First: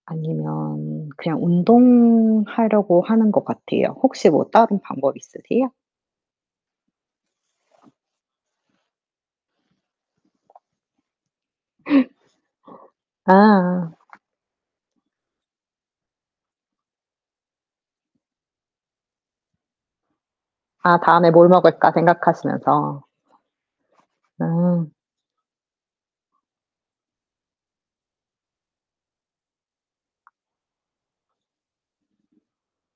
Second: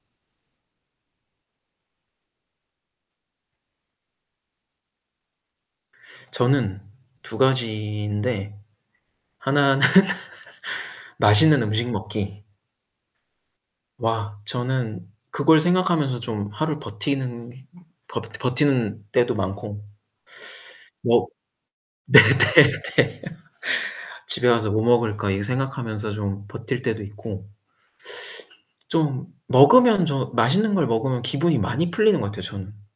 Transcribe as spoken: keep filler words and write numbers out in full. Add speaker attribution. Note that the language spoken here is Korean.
Speaker 1: 아니면 그냥 운동하려고 하는 것 같아요. 혹시 뭐 다른 방법이 있으세요?
Speaker 2: 저는 두 가지인데 하나는 맛있는 음식 먹기
Speaker 1: 아아.
Speaker 2: 와 저는 그걸 생각하면서 좀 하루 버티는 버 버티는 때도 많고
Speaker 1: 아
Speaker 2: 뭐
Speaker 1: 다음에 뭘 먹을까 생각하시면서.
Speaker 2: 네네네. '집에 와서 뭐
Speaker 1: 음.
Speaker 2: 먹을까.' 이 생각하면서 좀 버틸 때도 있고 좀 먹으면 저 맛있는 걸 먹으면 기분이 많이 풀리는 것 같아요 저는.